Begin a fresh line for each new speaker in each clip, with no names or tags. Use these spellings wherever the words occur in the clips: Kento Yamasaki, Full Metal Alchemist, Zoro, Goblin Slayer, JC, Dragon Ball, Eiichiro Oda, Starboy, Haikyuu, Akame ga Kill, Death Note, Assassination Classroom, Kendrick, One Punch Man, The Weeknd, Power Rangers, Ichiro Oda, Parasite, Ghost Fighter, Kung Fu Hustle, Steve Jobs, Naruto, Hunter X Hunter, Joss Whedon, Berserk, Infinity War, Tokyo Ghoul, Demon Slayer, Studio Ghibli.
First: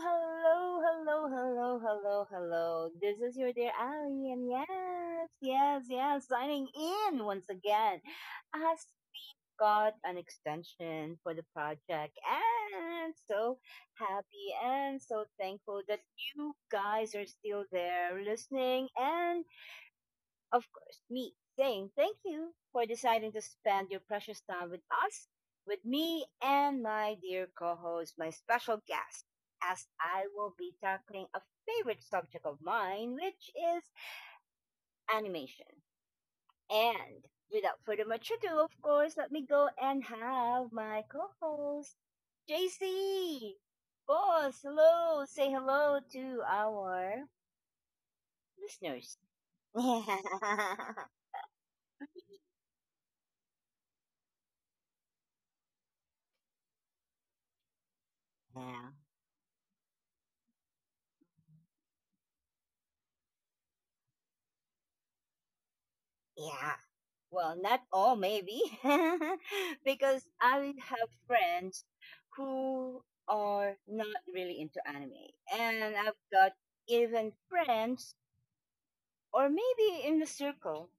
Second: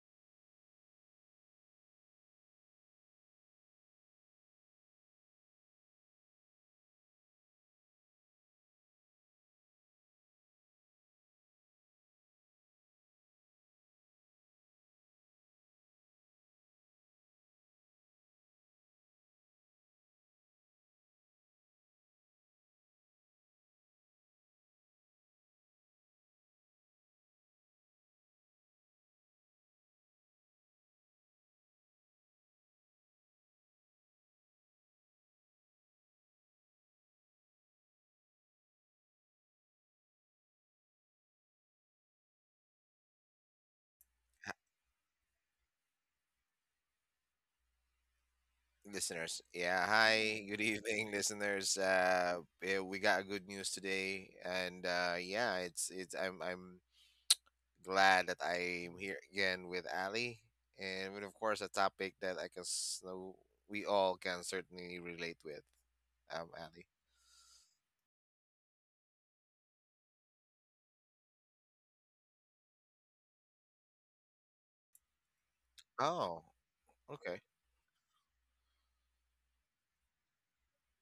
Hello, hello, hello, hello, hello. This is your dear Ali, and yes, yes, yes, signing in once again. I got an extension for the project, and so happy and so thankful that you guys are still there listening. And of course, me saying thank you for deciding to spend your precious time with us, with me and my dear co host, my special guest, as I will be tackling a favorite subject of mine, which is animation. And without further much ado, of course, let me go and have my co host, JC. Boss, hello. Say hello to our listeners.
Listeners, yeah, hi, good evening, listeners. Yeah, we got good news today, and yeah, it's I'm glad that
Yeah.
I'm here again with Ali, and with of course a topic that I know we all can certainly relate with.
Yeah.
Ali.
Well, not all, maybe, because I have friends who are not really into anime, and I've
Oh,
got even
okay.
friends, or maybe in the circle,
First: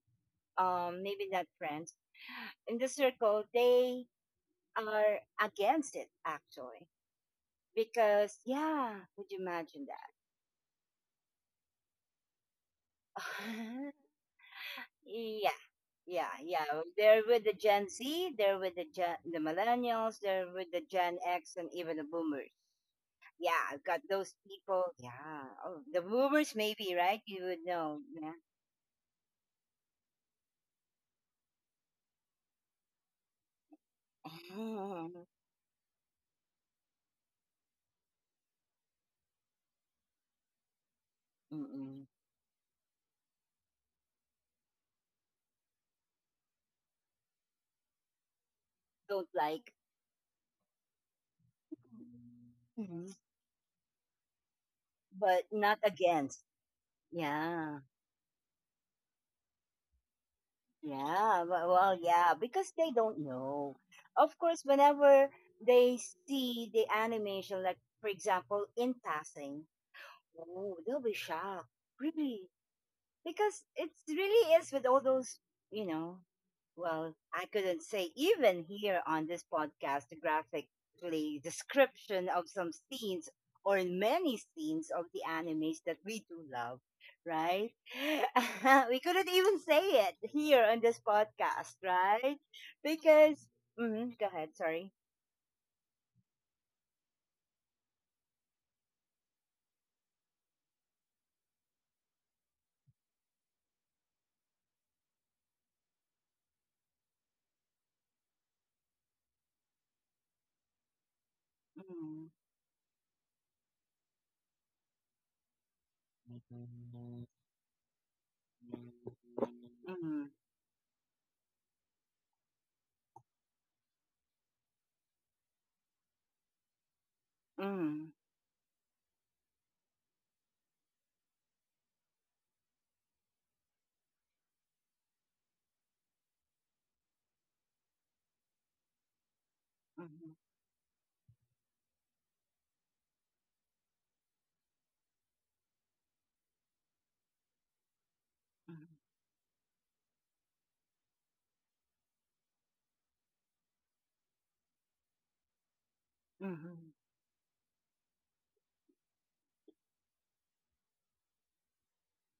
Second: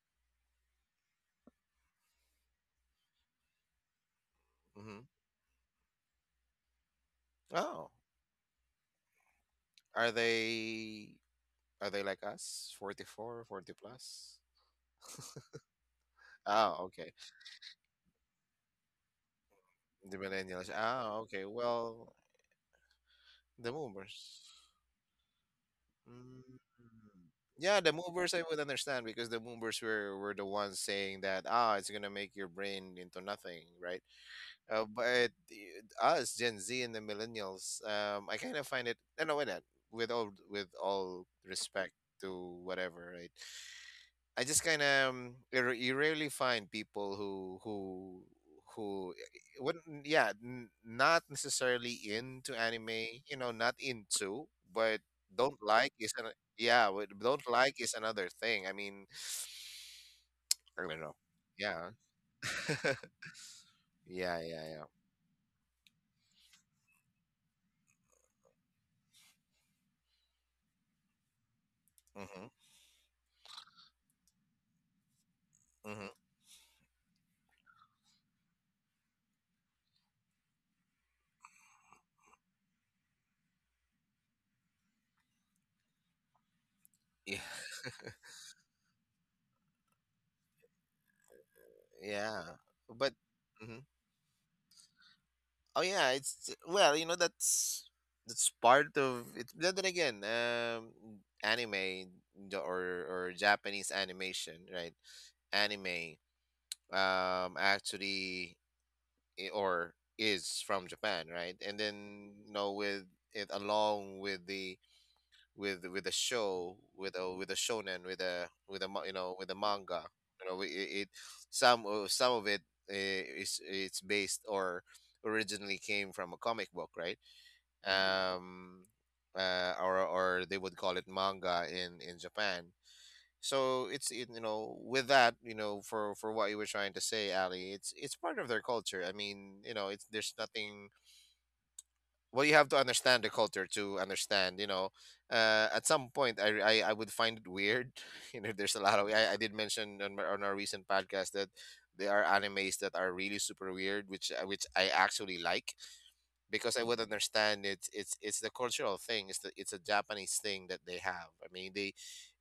maybe not friends in the circle, they
Mm-hmm.
are against it actually,
Oh,
because yeah, would you imagine
are
that?
they are they like us, 44, 40 plus?
Yeah, yeah, yeah.
Oh, okay.
They're with the Gen Z, they're with the Gen, the millennials,
The
they're
millennials.
with the Gen
Oh, okay.
X, and even the
Well,
boomers. Yeah,
the
I've got those
boomers.
people. Yeah. Oh, the boomers
Mm.
maybe, right? You would
Yeah, the
know.
movers I would understand because the movers were the ones saying that ah, it's gonna make your brain into nothing, right? Uh,
Yeah.
but the- us Gen Z and the millennials, I kind of find it. I know that with all respect
Mm-mm.
to whatever, right? I just kind of you rarely find people who
Don't like.
wouldn't, yeah, not necessarily into
Mhm.
anime, you know, not into, but
But
don't
not
like
against.
yeah, but don't like
Yeah.
is another thing. I mean, I don't know.
Yeah. Well,
Yeah,
well, yeah, because they don't know. Of
yeah,
course,
yeah, yeah.
whenever they see the animation, like for example, in passing, oh, they'll be shocked.
Mm-hmm,
Really? Because it really is with all those, you
mm-hmm.
know, well, I couldn't say even here on this podcast, the graphically description of some scenes or in many scenes of the animes that we do love,
Yeah.
right? We couldn't even say it here on this podcast, right?
Yeah, but
Because,
mm-hmm.
mhm, go ahead, sorry.
Oh yeah, it's well, you know, that's part of it. But then again, anime the- or Japanese animation, right? Anime, actually I- or is from Japan, right? And
Mm,
then you know with it, along with the with a
mm,
show
mm,
with a shonen with a ma- you know, with a manga,
mm,
you know it, it some of it, eh, is it's based or originally came from a comic book, right?
mm,
Um, or they would call it manga in Japan. So it's you know, with that, you know, for what you were trying to say, Ali, it's part of their culture. I mean, you know, it's there's nothing. Well, you have to understand the culture to understand. You know, at some point, I would find it weird. You know, there's a lot of, I did mention on my, on our recent podcast that there are animes that are really super weird, which I actually like because I
mm,
would understand it's it's the cultural thing. It's the it's a Japanese thing that they have. I mean, they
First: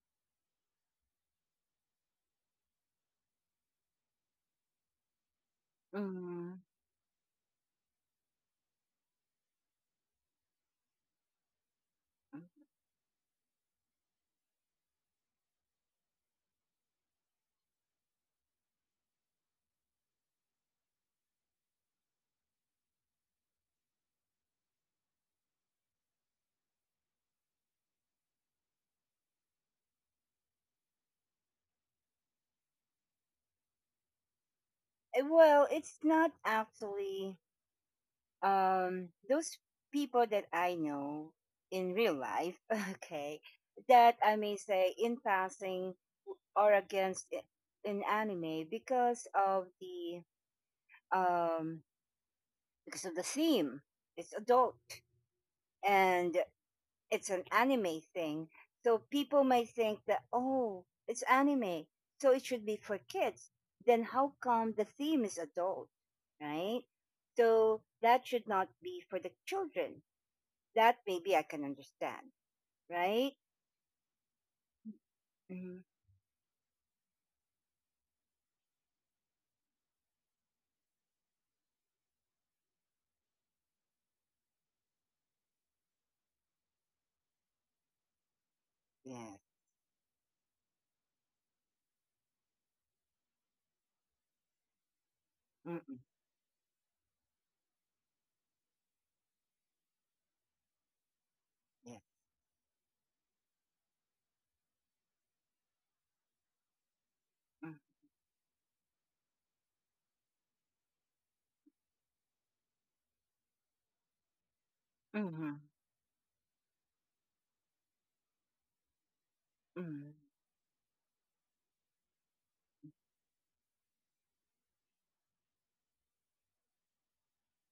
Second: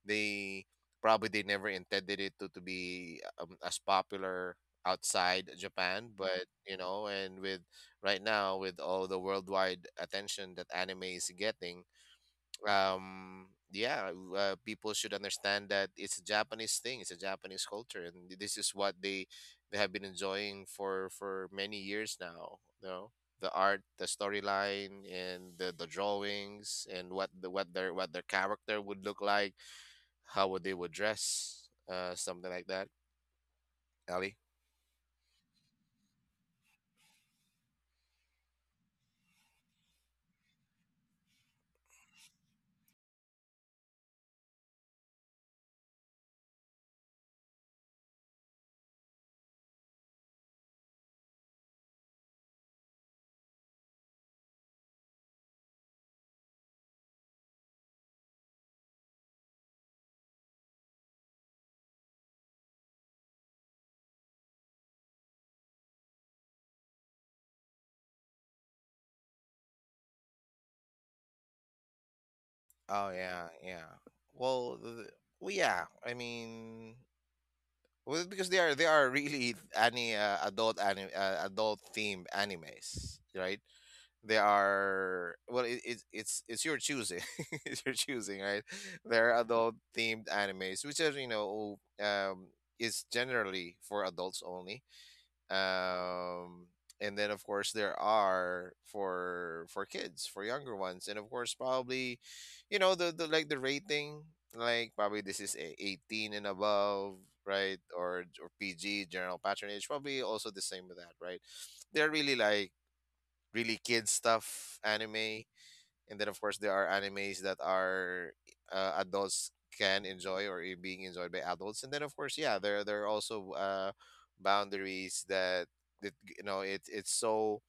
they probably they never intended it to be, as popular outside Japan, but
mm,
you know, and with right now, with all the worldwide attention that anime is getting,
mm.
um yeah people should understand that it's a Japanese thing, it's a Japanese culture, and this is what they have been enjoying for many years now, you know, the art, the storyline, and the drawings, and what the what their character would look like, how would they would dress, uh, something like that, Ali.
Well, it's not actually those people that I know in real life, okay, that I may say in passing or against in anime um because of the theme. It's adult and it's an anime thing. So people may think that, oh, it's anime, so it should be for kids. Then how come the theme is adult, right? So that should not be for the children. That maybe I can understand,
Oh,
right?
yeah, yeah. well, th- well,
Mm-hmm.
yeah, I mean, well, because they are really any, adult anime, adult themed animes, right? They are, well, it, it's it's your choosing, it's your choosing, right? They're
Yes.
adult themed animes, which are, you know, um, is generally for adults only.
Mm-mm.
Um, and then of course there are for kids, for younger ones, and of course
Yes.
probably you know the, like the rating, like probably this is a 18 and above, right? Or PG, general patronage, probably also the same with that, right? They're really like really kid stuff anime,
Mm-hmm.
and then of course there are animes that are, adults can
Mm-hmm.
enjoy or being enjoyed by adults, and then of course, yeah, there are also, boundaries that that you know it it's so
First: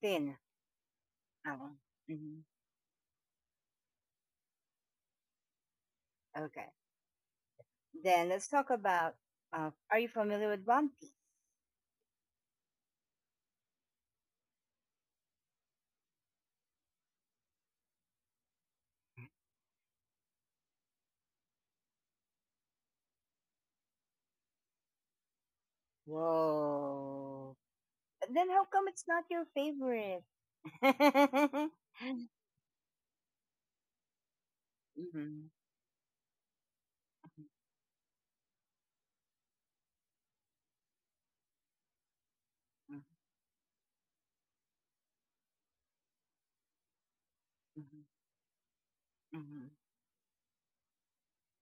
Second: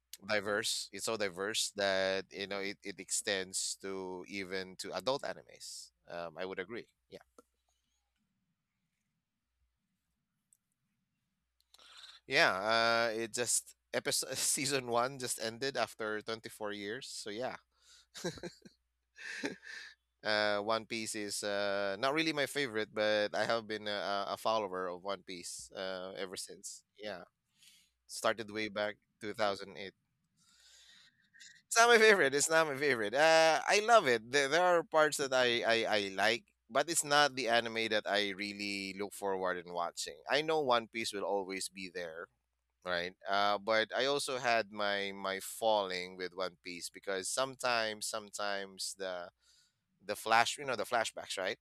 Thin.
diverse, it's so diverse,
Alan.
that
Mm-hmm.
you know it, it extends to even to adult animes. Um, I would
Okay.
agree. Yeah,
Then let's talk about. Are you familiar with One Piece?
yeah, it just episode season one just ended after 24 years, so yeah. One Piece is, not really my favorite, but I have been a follower of One Piece, ever since. Yeah,
Whoa. Then
started
how
way
come
back
it's not your
2008.
favorite? Mhm,
It's not my favorite. It's not my favorite. I love it. There are parts that I like, but it's not
mhm,
the anime that I really look forward in watching. I know One Piece will always be there,
mhm,
right? But I also had my falling with One Piece because
mhm,
sometimes, sometimes the flash, you know, the flashbacks, right?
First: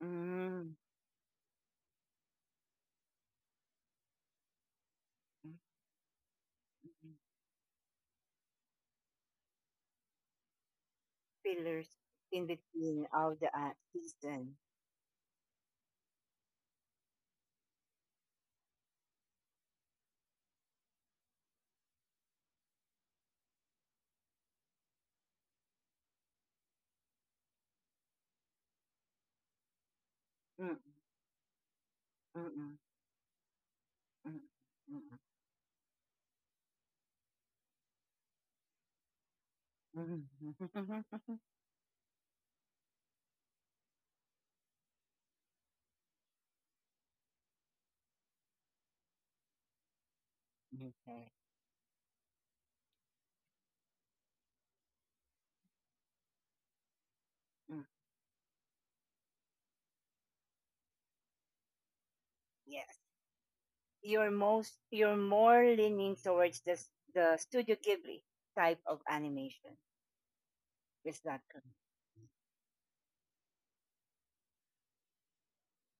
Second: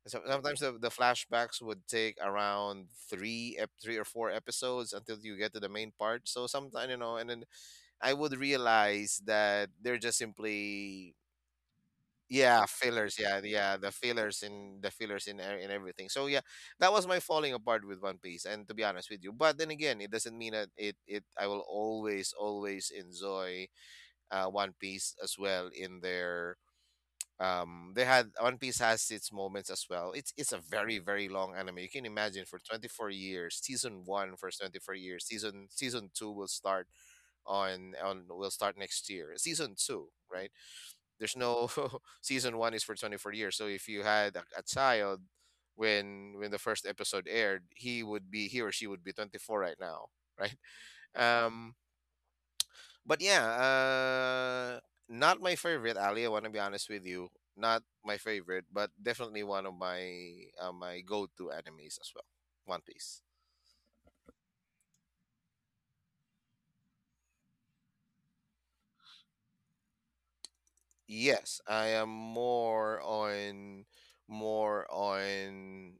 mhm,
So, sometimes
mhm.
the flashbacks would take around three or four episodes until you get to the main part. So sometimes you know, and then I would realize that they're just simply,
Pillars in
yeah,
between
fillers.
all
Yeah,
the
yeah,
season.
the fillers in in everything. So yeah, that was my falling apart with One Piece. And to be honest with you, but then again, it doesn't mean that it I will always always enjoy, One Piece as well in their, um, they had, one piece has its moments as well. It's a
Mm,
very very long anime. You can imagine
mm,
for
mm,
24 years season one,
mm,
for 24 years, season season two will start on will start next year, season two,
mm,
right? There's
mm.
no season one is for 24 years, so if you had a child when the first episode aired, he would be, he or she would be 24 right now, right?
Okay.
Um, but yeah, not my favorite, Ali. I want to be honest with you. Not
Mm.
my favorite, but definitely one of my, my go-to animes as well. One
Yes.
Piece.
You're more leaning towards the the Studio Ghibli type of animation. Is that
Yes,
correct?
I am more on more on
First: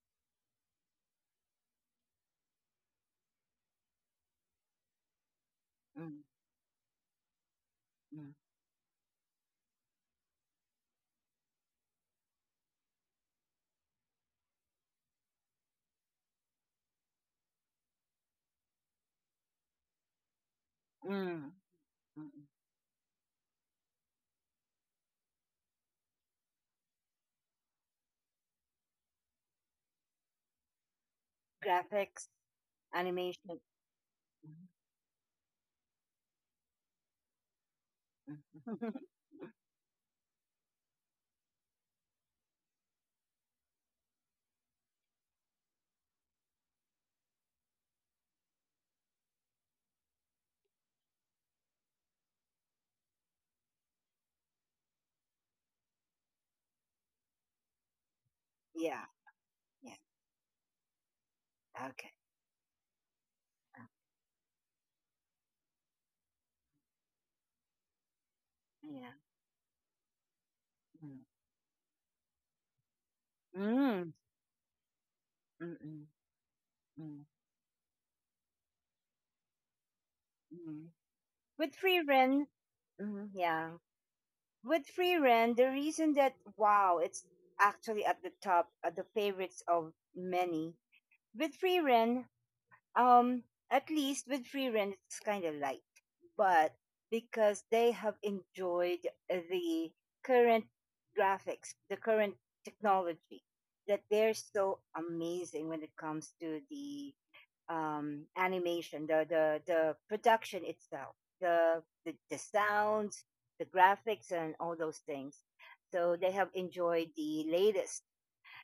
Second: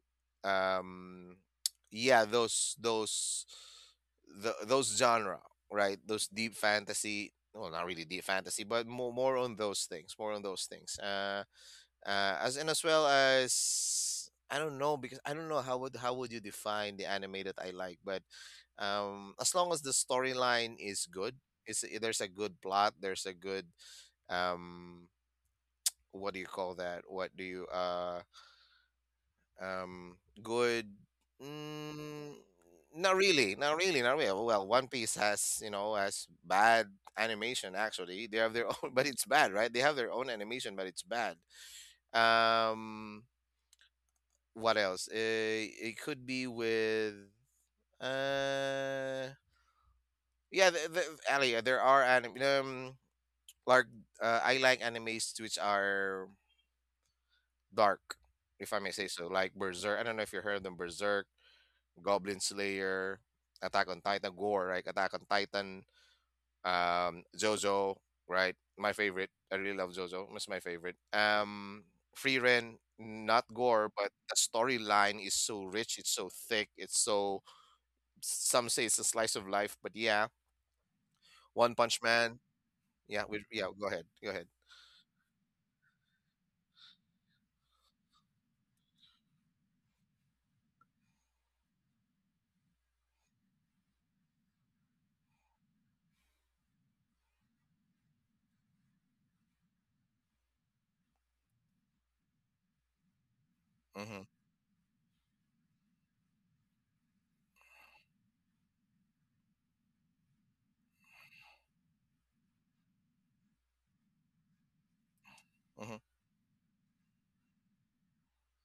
um, yeah, those those genre, right?
Mm,
Those deep fantasy, well, not really deep
mm,
fantasy, but more on those things, more on those things. Uh, as, and as well as I don't know because I don't know how would you define the anime that I like, but as long as the storyline is good,
mm,
there's a
mm.
good plot, there's a good, um, what do you call that? What do you Good?
Graphics,
Mm, not really,
animation.
not really, not really. Well,
Mm,
One Piece has, you know, has bad animation actually.
mm.
They have their own, but it's bad, right? They have their own animation, but it's bad. Um, what else? It could be with uh yeah, Ali, there are anime, um, like, I like animes which are dark, if I may say
Yeah.
so, like
Yeah.
Berserk. I don't know if you heard of them, Berserk,
Okay.
Goblin Slayer,
Uh,
Attack on Titan, Gore, right? Attack on Titan, JoJo, right? My
Yeah.
favorite. I really love JoJo. It's my favorite.
Mm.
Free Ren, not gore, but
Mm.
the storyline is so rich,
Mm-mm.
it's so thick, it's
Mm. Mm.
so, some say it's a slice of life, but yeah,
Mm.
One
With
Punch
free
Man.
rent,
Yeah,
mm,
we, yeah.
yeah.
Go ahead, go ahead.
With free rent, the reason that wow, it's actually at the top, at the favorites of many. With free rent, um, at least with free rent, it's kind of light, but because they have enjoyed the current graphics, the current technology, that
Mm-hmm,
they're so amazing when it comes to the animation, the production itself, the sounds, the graphics, and all those things.
mm-hmm,
So they have enjoyed the latest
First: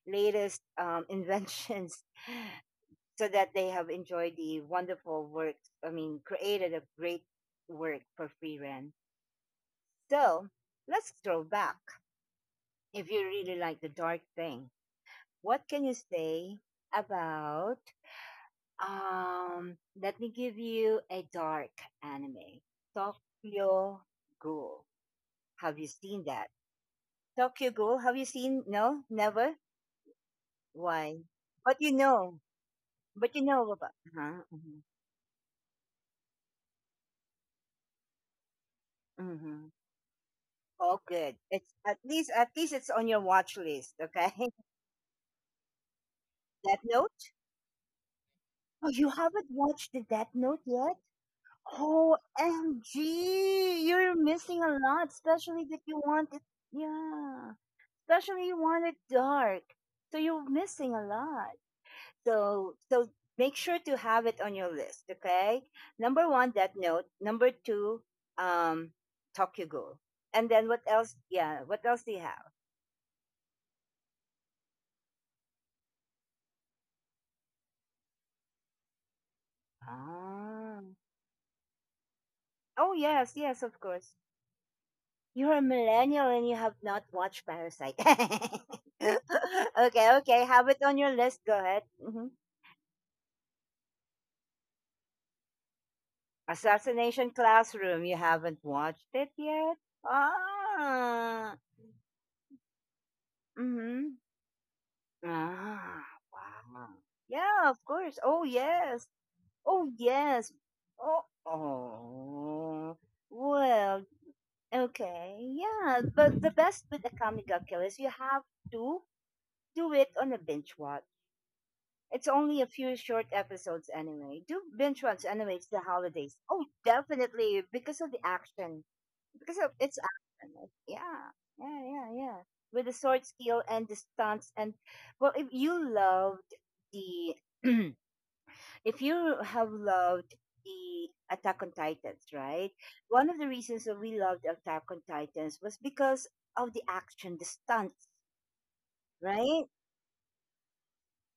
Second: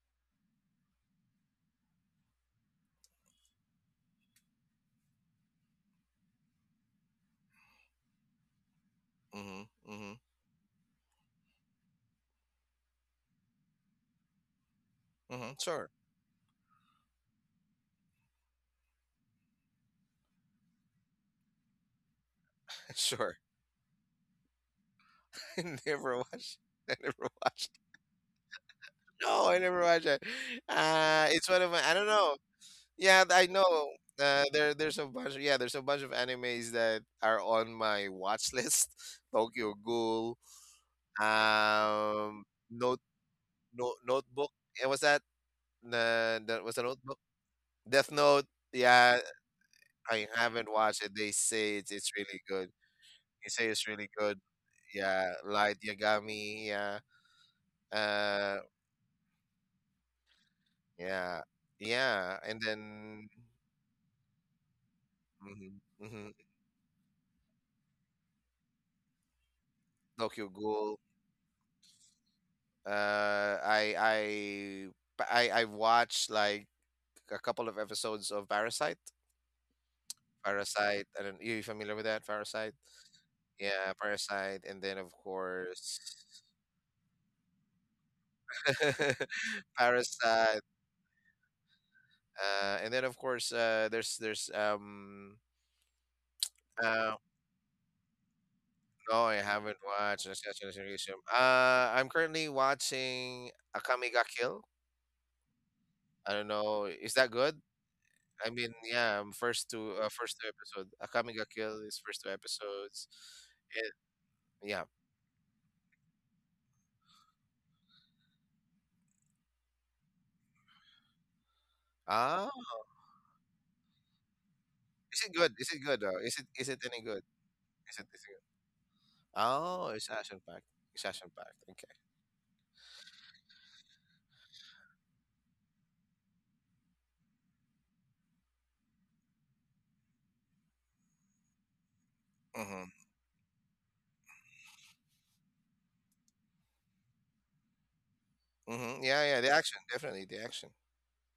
latest inventions, so that they have enjoyed the wonderful work. I mean, created a great work for free rent.
mm-hmm, mm-hmm,
So let's throw back. If you really like the dark thing,
mm-hmm.
what can
Sure,
you say about let me give you a dark anime.
sure.
Tokyo Ghoul.
I
Have you
never
seen that?
watched. I never
Tokyo
watched.
Ghoul. Have you seen? No,
No, I
never.
never watched it.
Why?
It's one of my.
But
I
you
don't know.
know.
Yeah,
But you
I
know
know.
about. Uh-huh.
There,
Hmm.
there's a bunch. Yeah, there's a bunch of animes that are on my watch list. Tokyo
Hmm.
Ghoul.
Oh, good. It's at least
Um,
at least it's
note,
on your watch list. Okay.
notebook. And was that? That was a
Death
notebook.
Note.
Death Note.
Oh, you
Yeah,
haven't watched the
I
Death Note
haven't
yet?
watched it. They say it's really good. They say
OMG!
it's really
You're
good.
missing a lot,
Yeah,
especially
Light
that you want it.
Yagami. Yeah,
Yeah. Especially you
uh,
want it dark. So you're missing a
yeah,
lot.
yeah. And
So
then
make sure to have it on your list, okay?
mm-hmm,
Number
mm-hmm,
one, that note. Number two, um, Tokyo. And
Tokyo
then what
Ghoul.
else? Yeah, what else do you have?
I But I watched like a couple of episodes of Parasite.
Ah.
Parasite. I don't. You familiar with that? Parasite.
Oh yes, yes, of
Yeah,
course.
Parasite. And then of
You're a
course.
millennial and you have not watched Parasite. Okay, okay,
Parasite,
have it on your list. Go ahead. Hmm.
and then of course, there's um, uh,
Assassination Classroom. You haven't watched
no,
it
I
yet?
haven't watched Assassin's Creed.
Ah.
I'm currently watching Akame
Mhm.
ga Kill.
Ah,
I don't know.
wow.
Is that good?
Yeah, of course. Oh,
I mean,
yes.
yeah, I'm
Oh,
first two
yes.
episode.
Oh,
Akame ga Kill is first two
oh,
episodes. It,
well,
yeah.
okay. Yeah, but the best with Akame ga Kill is you have to do it on a binge watch. It's
Oh,
only a few short episodes anyway. Do binge
is
watch
it good?
anyway. It's
Is
the
it good though?
holidays.
Is it
Oh,
is it any good?
definitely
Is
because
it
of the
is it good?
action. Because of
Oh,
its
it's action
action.
packed.
Like,
It's action
yeah,
packed.
yeah,
Okay.
yeah, yeah. With the sword skill and the stunts and well, if you loved the if you have loved the Attack on Titans, right?
Mhm.
One of the reasons that we loved Attack on Titans was because of the action, the stunts,
Mhm. Yeah, yeah. The
right?
action, definitely the action.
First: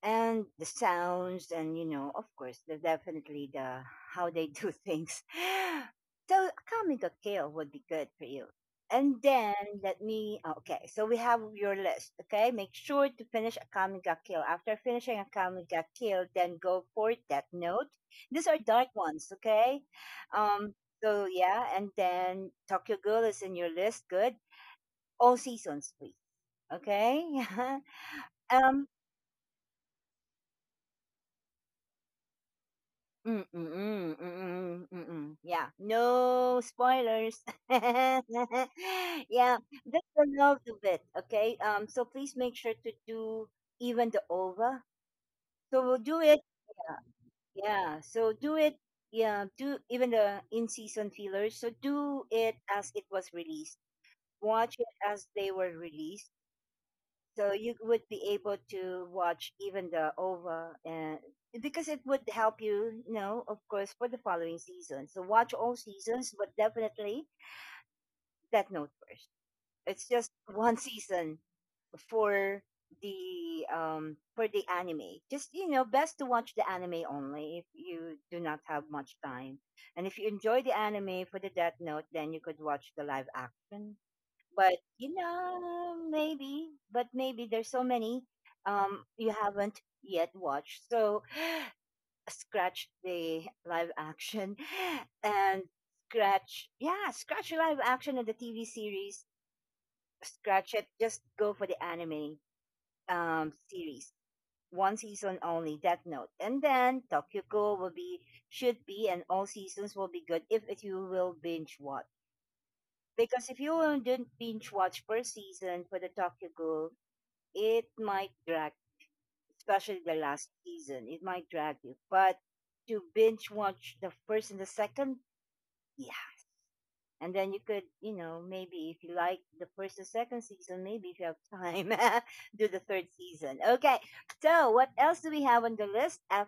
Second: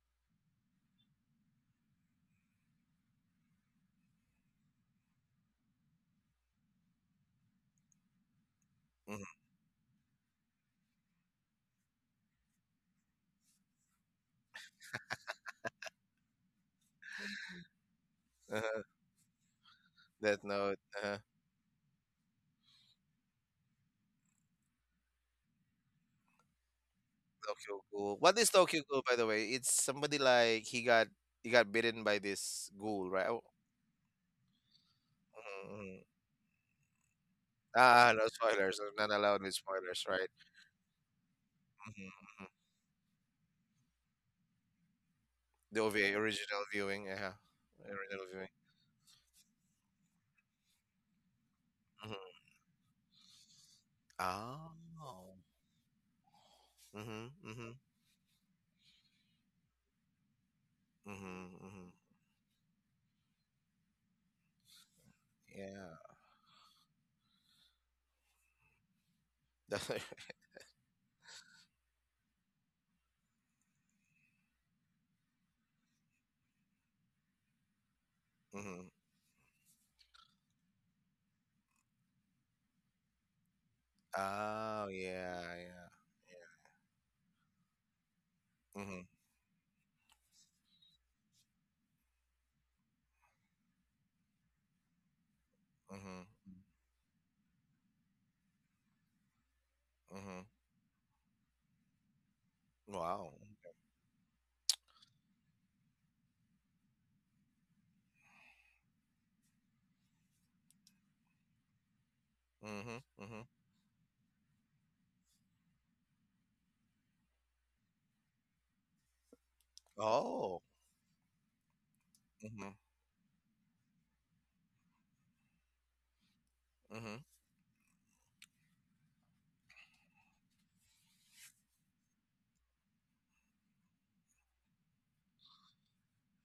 And the sounds, and you know, of course, the definitely the how they do things so a comic of kale would be good for you. And
Mhm.
then let me oh, okay, so we have your list. Okay, make sure to finish a comic of kale. After finishing a comic of kale, then go for that note. These are dark ones, okay.
Death
um
Note.
so yeah, and then Tokyo girl is in your list, good. All seasons please. Okay.
Tokyo Ghoul. What is Tokyo
um
Ghoul, by the way? It's somebody like he got bitten by this ghoul, right?
Mm,
Oh,
mm, mm, mm, mm, mm, mm. Yeah.
mm-hmm, mm-hmm.
No spoilers.
Ah, no spoilers. I'm not allowed
Yeah,
with
that's
spoilers,
the
right?
love of it. Okay. So
Hmm.
please make
Hmm.
sure to do even the over. So
The
we'll
OVA
do it.
original
Yeah.
viewing, yeah,
Yeah.
original
So
viewing.
do it. Yeah. Do even the in season fillers. So do
Hmm.
it as it was released. Watch it as
Oh.
they were released,
Mm-hmm.
so
Mm-hmm.
you would be able to watch even the OVA. And
Mm-hmm.
because
Mm-hmm.
it would help you, you know, of course, for the following season. So watch all
Yeah.
seasons, but definitely Death Note first. It's just one season for for the anime. Just you know, best to watch the anime only if you do not have
Mm-hmm.
much time. And if you enjoy the anime for the Death Note, then you could watch the live action, but
Oh
you
yeah, yeah.
know
Yeah.
maybe, but maybe there's so many
Mm-hmm.
you haven't yet watched, so scratch the live action and
Mm-hmm.
scratch, yeah, scratch live action of the TV series.
Mm-hmm.
Scratch it, just go for the anime
Wow.
series, one season only Death Note. And then Tokyo will be, should be, and all seasons will be good if you will binge watch.
Mm-hmm. Mm-hmm.
Because if you will don't binge watch per season for the Tokyo, it might drag, especially the last
Oh.
season, it might drag you. But
Mm-hmm.
to binge watch the first and the second, yeah.
Mm-hmm.
And then you could, you know, maybe if you like the first and second season, maybe if you have time, do the third season. Okay. So what else do we have on the list?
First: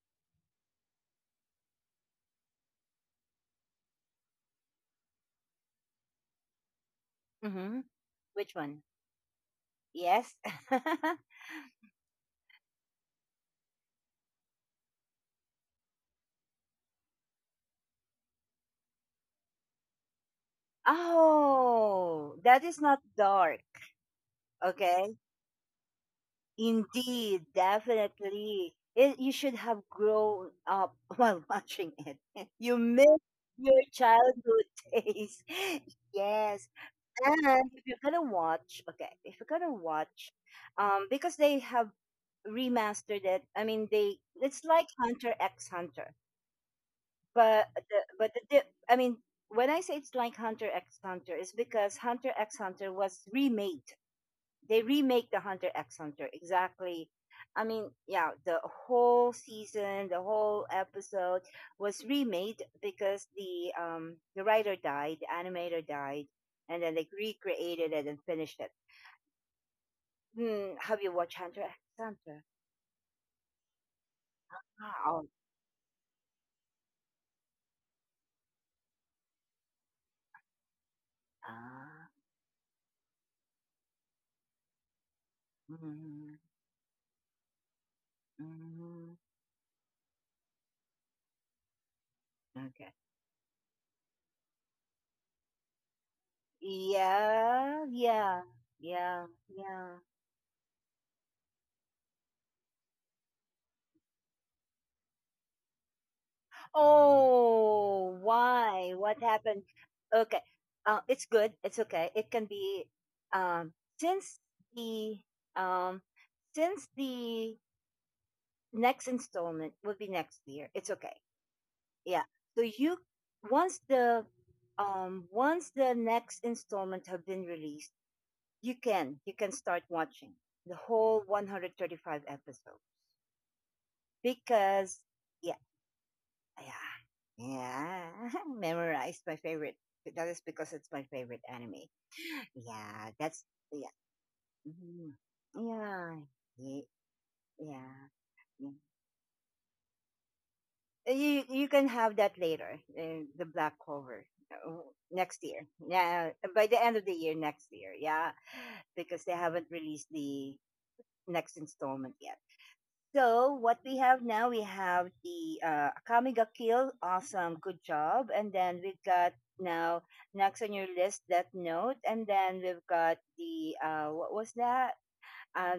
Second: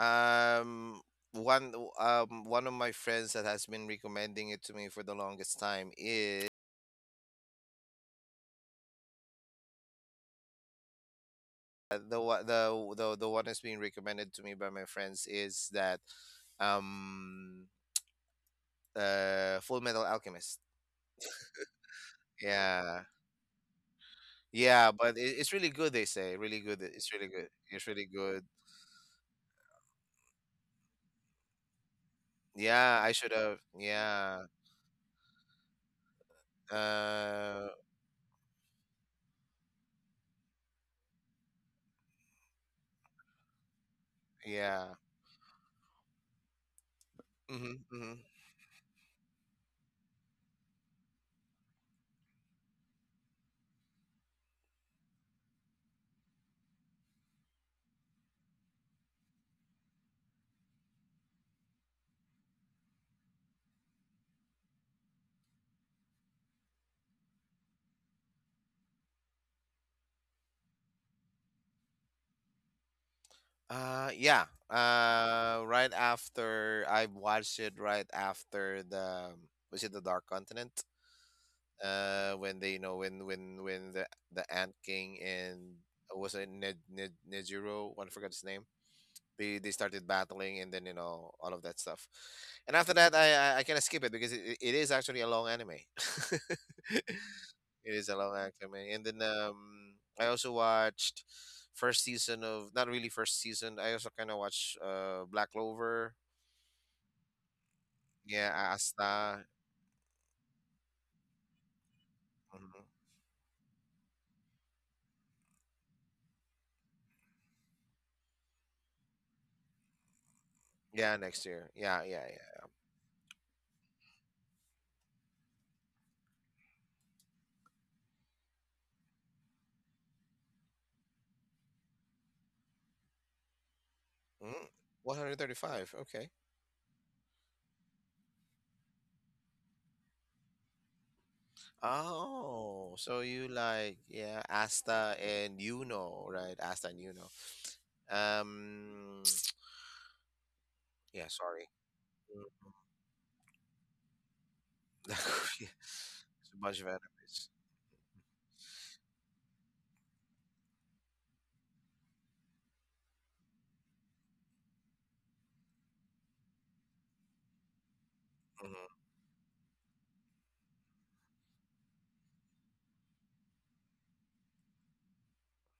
Um, one one of my friends that has been recommending it to me for the longest time is,
Mhm. Which one? Yes.
the the one that's being recommended to me by my friends is that um Full Metal Alchemist.
Oh, that is
Yeah.
not dark.
Yeah, but it,
Okay.
it's really good they say. Really good. It's really good.
Indeed,
It's really good.
definitely. It, you should have grown up while watching it. You
Yeah, I
miss
should have.
your
Yeah.
childhood days. Yes.
Uh,
And if you're gonna watch, okay, if you're gonna watch, because they have remastered it. I mean, they it's like
yeah.
Hunter X Hunter,
Mhm, mhm.
but the dip, I mean, when I say it's like Hunter X Hunter, it's because Hunter X Hunter was remade. They remake the Hunter X Hunter exactly. I mean, yeah, the whole season, the whole episode was remade because the writer died, the animator died, and then they recreated it and finished it. Hmm, have you watched Hunter X Hunter?
Yeah.
Ah, oh,
Right after I watched it, right after the was it the Dark Continent?
ah,
When they when the Ant King and was
mm,
it Ned Nejiro? I forgot his name.
mm,
They started battling, and then all of that stuff. And
okay.
after that I kind of skip it because it is actually a long anime. It
Yeah,
is a long
yeah,
anime. And then
yeah, yeah.
I also watched first season of, not really first season I also kind of watched Black Clover.
Oh,
Yeah,
why? What
Asta.
happened? Okay. It's good. It's okay. It can be
Hmm.
um, since the um, since the next installment will be next year. It's okay.
Yeah, next year, yeah,
Yeah.
yeah,
So
yeah.
you once the once the next installment have been released, you can start watching the whole 135 episode
Mm,
because yeah.
135, okay.
Yeah. Yeah. Memorized my favorite. That is because it's my favorite anime.
Oh,
Yeah.
so
That's
you
yeah.
like, yeah,
Mhm.
Asta and
Yeah.
Yuno, right? Asta
Ye-.
and Yuno.
Yeah. Yeah.
Um, yeah,
You
sorry.
can have that
Mhm.
later. The black cover next year.
Yeah,
Yeah,
it's a
by
bunch
the
of
end of the year
animes.
next year. Yeah, because they haven't released the next installment yet. So what we have now, we have the Akamiga Kill. Awesome, good job. And then we've
Hmm.
got now next on your list that note, and then we've got the what was that? Uh,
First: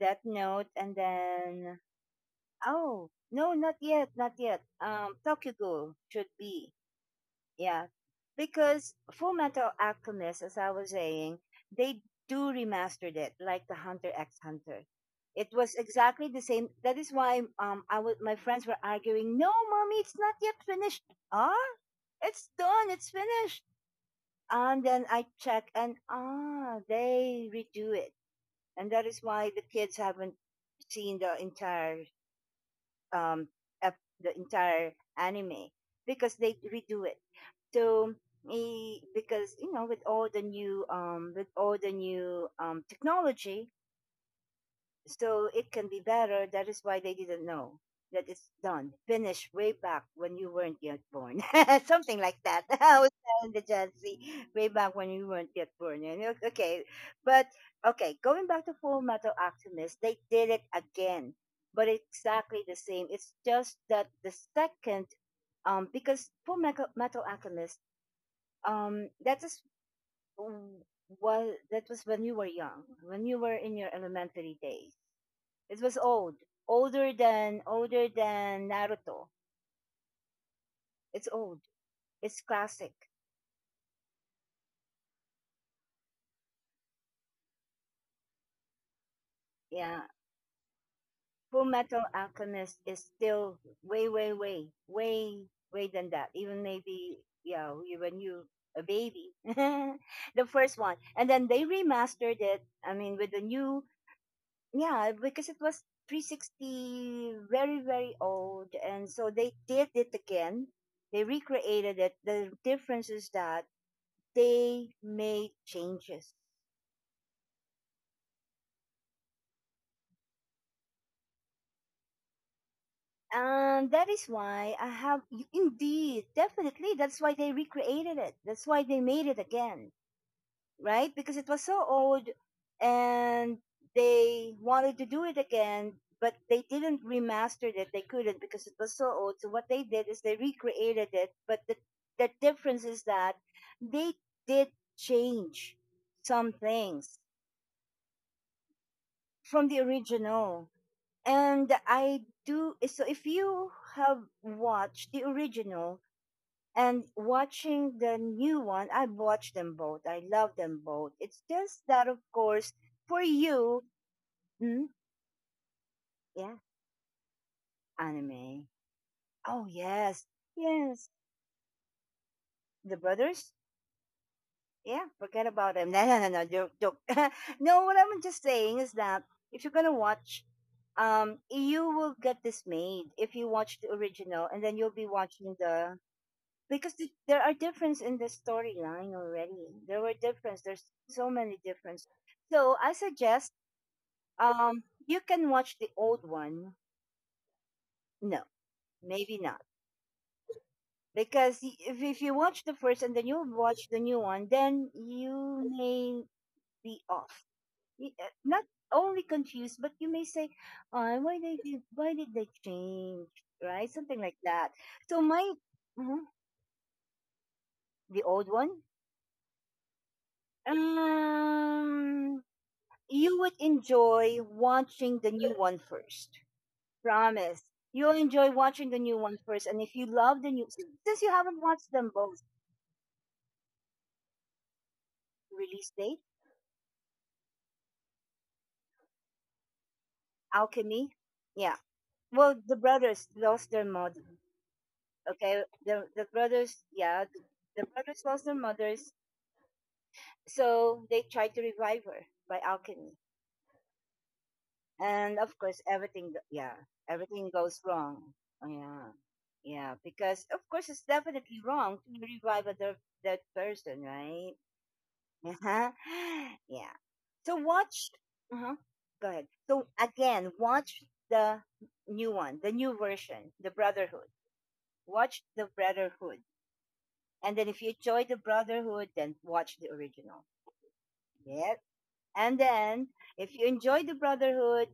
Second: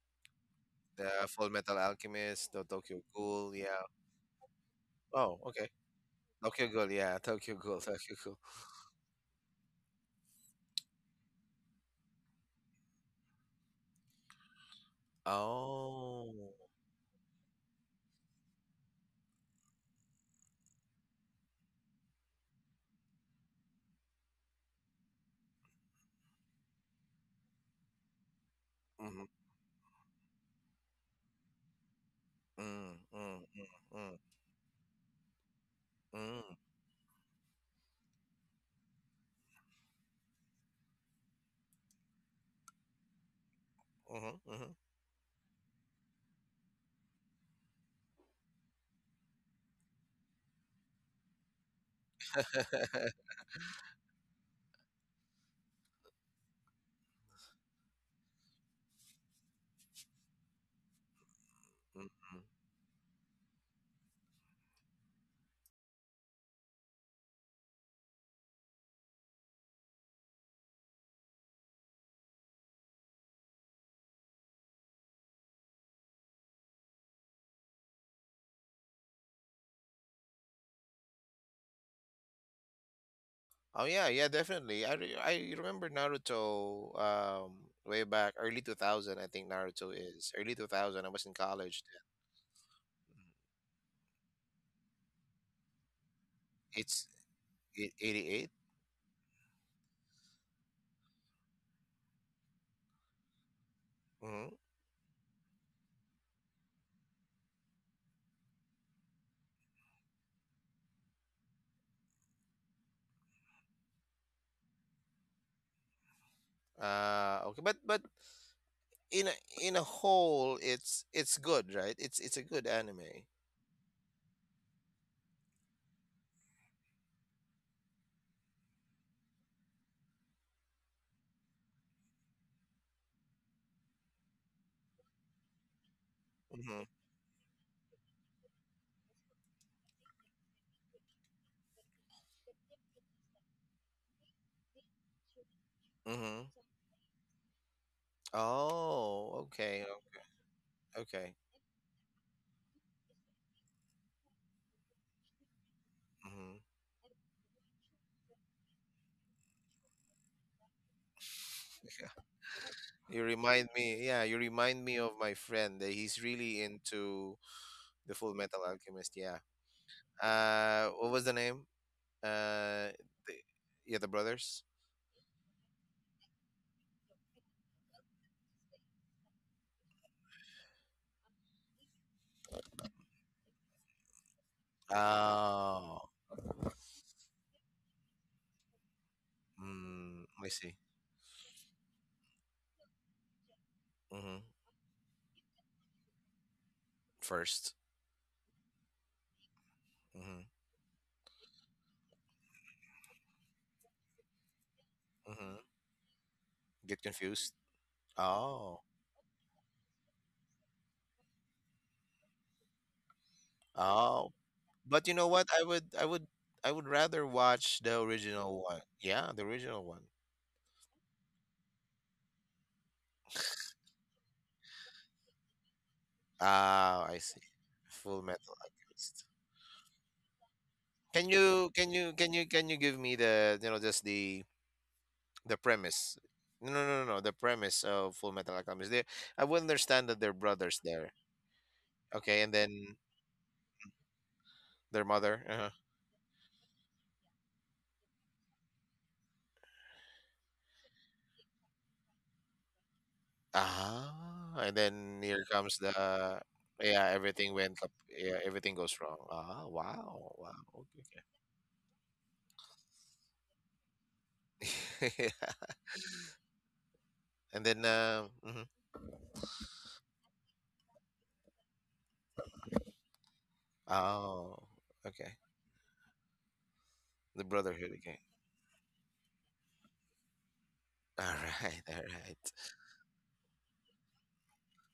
that note, and
The Full Metal
then
Alchemist, the Tokyo
oh no,
Ghoul,
not
yeah.
yet, not yet.
Oh,
Tokyo
okay.
Ghoul should
Tokyo
be,
Ghoul, yeah. Tokyo Ghoul,
yeah,
Tokyo Ghoul.
because Full Metal Alchemist, as I was saying, they do remastered it like the Hunter X Hunter. It was exactly the
Oh.
same. That is why I was my friends were arguing, "No, mommy, it's not yet finished. Ah, it's done. It's finished." And then I check, and they redo it, and that is
Mm-hmm.
why the kids haven't seen the entire
Mm, mm,
um,
mm, mm,
the entire anime because they
mm,
redo it. So because you know with all the new with all the new technology
mm-hmm, mm-hmm.
so it can be better. That is why they didn't know that it's done, finished way back when you weren't yet born, something like that. I was telling the Gen Z way back when you weren't yet born. But okay, going back to Full Metal Alchemist, they did it again, but
Mhm.
exactly the same. It's just that the second, because Metal Alchemist, that is. w- Was that was when you were young, when you were in your elementary days it was old, older than Naruto. It's old. It's classic.
Oh yeah, yeah, definitely. I remember Naruto way back early 2000. I think Naruto
Yeah,
is early 2000. I was in
Full
college
Metal
then.
Alchemist is still way, way than that. Even
It's
maybe yeah, when you
88.
a baby, the first one, and then they remastered it. I mean, with the new
Mm-hmm.
yeah, because it was 360, very old, and so they did it again. They recreated it. The difference is that they make changes.
Ah, okay. But in a, in a whole, it's good, right? It's a good anime.
And that is why I have, indeed, definitely, that's why they recreated it. That's why they made it again, right? Because it was so old and they wanted to do it again, but they
Mm-hmm.
didn't remaster it. They couldn't because it was so old. So what they did is they recreated it. The difference is that they did change
Mm-hmm.
some things
Oh,
from the
okay.
original
Okay.
and I do so if you have watched the original
Mm-hmm.
and watching the new one, I've watched them both. I love them both. It's just that of course for
You remind
you
me, yeah, you remind
mm,
me of my friend that he's
yeah,
really into the Full Metal
anime.
Alchemist. Yeah.
Oh yes, yes.
What was the name? Uh,
The
the,
brothers,
yeah, the brothers.
yeah, forget about them. No, joke joke. No, what I'm just saying is that if you're gonna watch you will get dismayed if you watch the original and then you'll be watching the
Oh,
because there are difference in the storyline already. There were
I
difference.
see.
There's so many difference. So I suggest
Mm-hmm.
you can watch the old one.
First.
No, maybe not
Mm-hmm.
because if you watch the first and then you watch the new one, then you
Mm-hmm.
may be
Get
off.
confused.
Not
Oh.
only confused, but you may say, "Oh, why they did? Why did they change? Right? Something
Oh,
like that."
but you
So
know
my
what? I would I
mhm,
would I would rather watch the
the old
original
one.
one. Yeah, the original one.
Um, you would enjoy watching the new one first.
Ah, I see.
Promise. You'll
Full
enjoy
Metal
watching the new
Alchemist.
one first. And if you love the new, since you
Can
haven't
you
watched
can
them
you can
both,
you can you give me the just the
release
premise?
date,
No, no, no, no, no, the premise of Full Metal Alchemist. I would understand that they're brothers there.
Alchemy, yeah.
Okay, and
Well, the
then
brothers lost their mother.
their mother.
Okay, the brothers, the brothers lost their mothers, so they tried to revive her by alchemy.
Ah, and then
And
here
of
comes
course
the
everything yeah,
yeah,
everything
everything
goes
went up.
wrong.
Yeah,
Oh,
everything goes
yeah,
wrong. Ah,
yeah,
wow,
because of
wow.
course it's
Okay.
definitely wrong to revive a dead person, right?
Okay.
Uh-huh. Yeah, so
And then,
watch
mhm.
uh-huh. Go ahead so again watch the new one, the new version, the brotherhood.
Oh, okay,
Watch the brotherhood
the
and then if you
Brotherhood again.
enjoy the brotherhood then watch the original,
All
yeah.
right, all right.
And then if you enjoy the brotherhood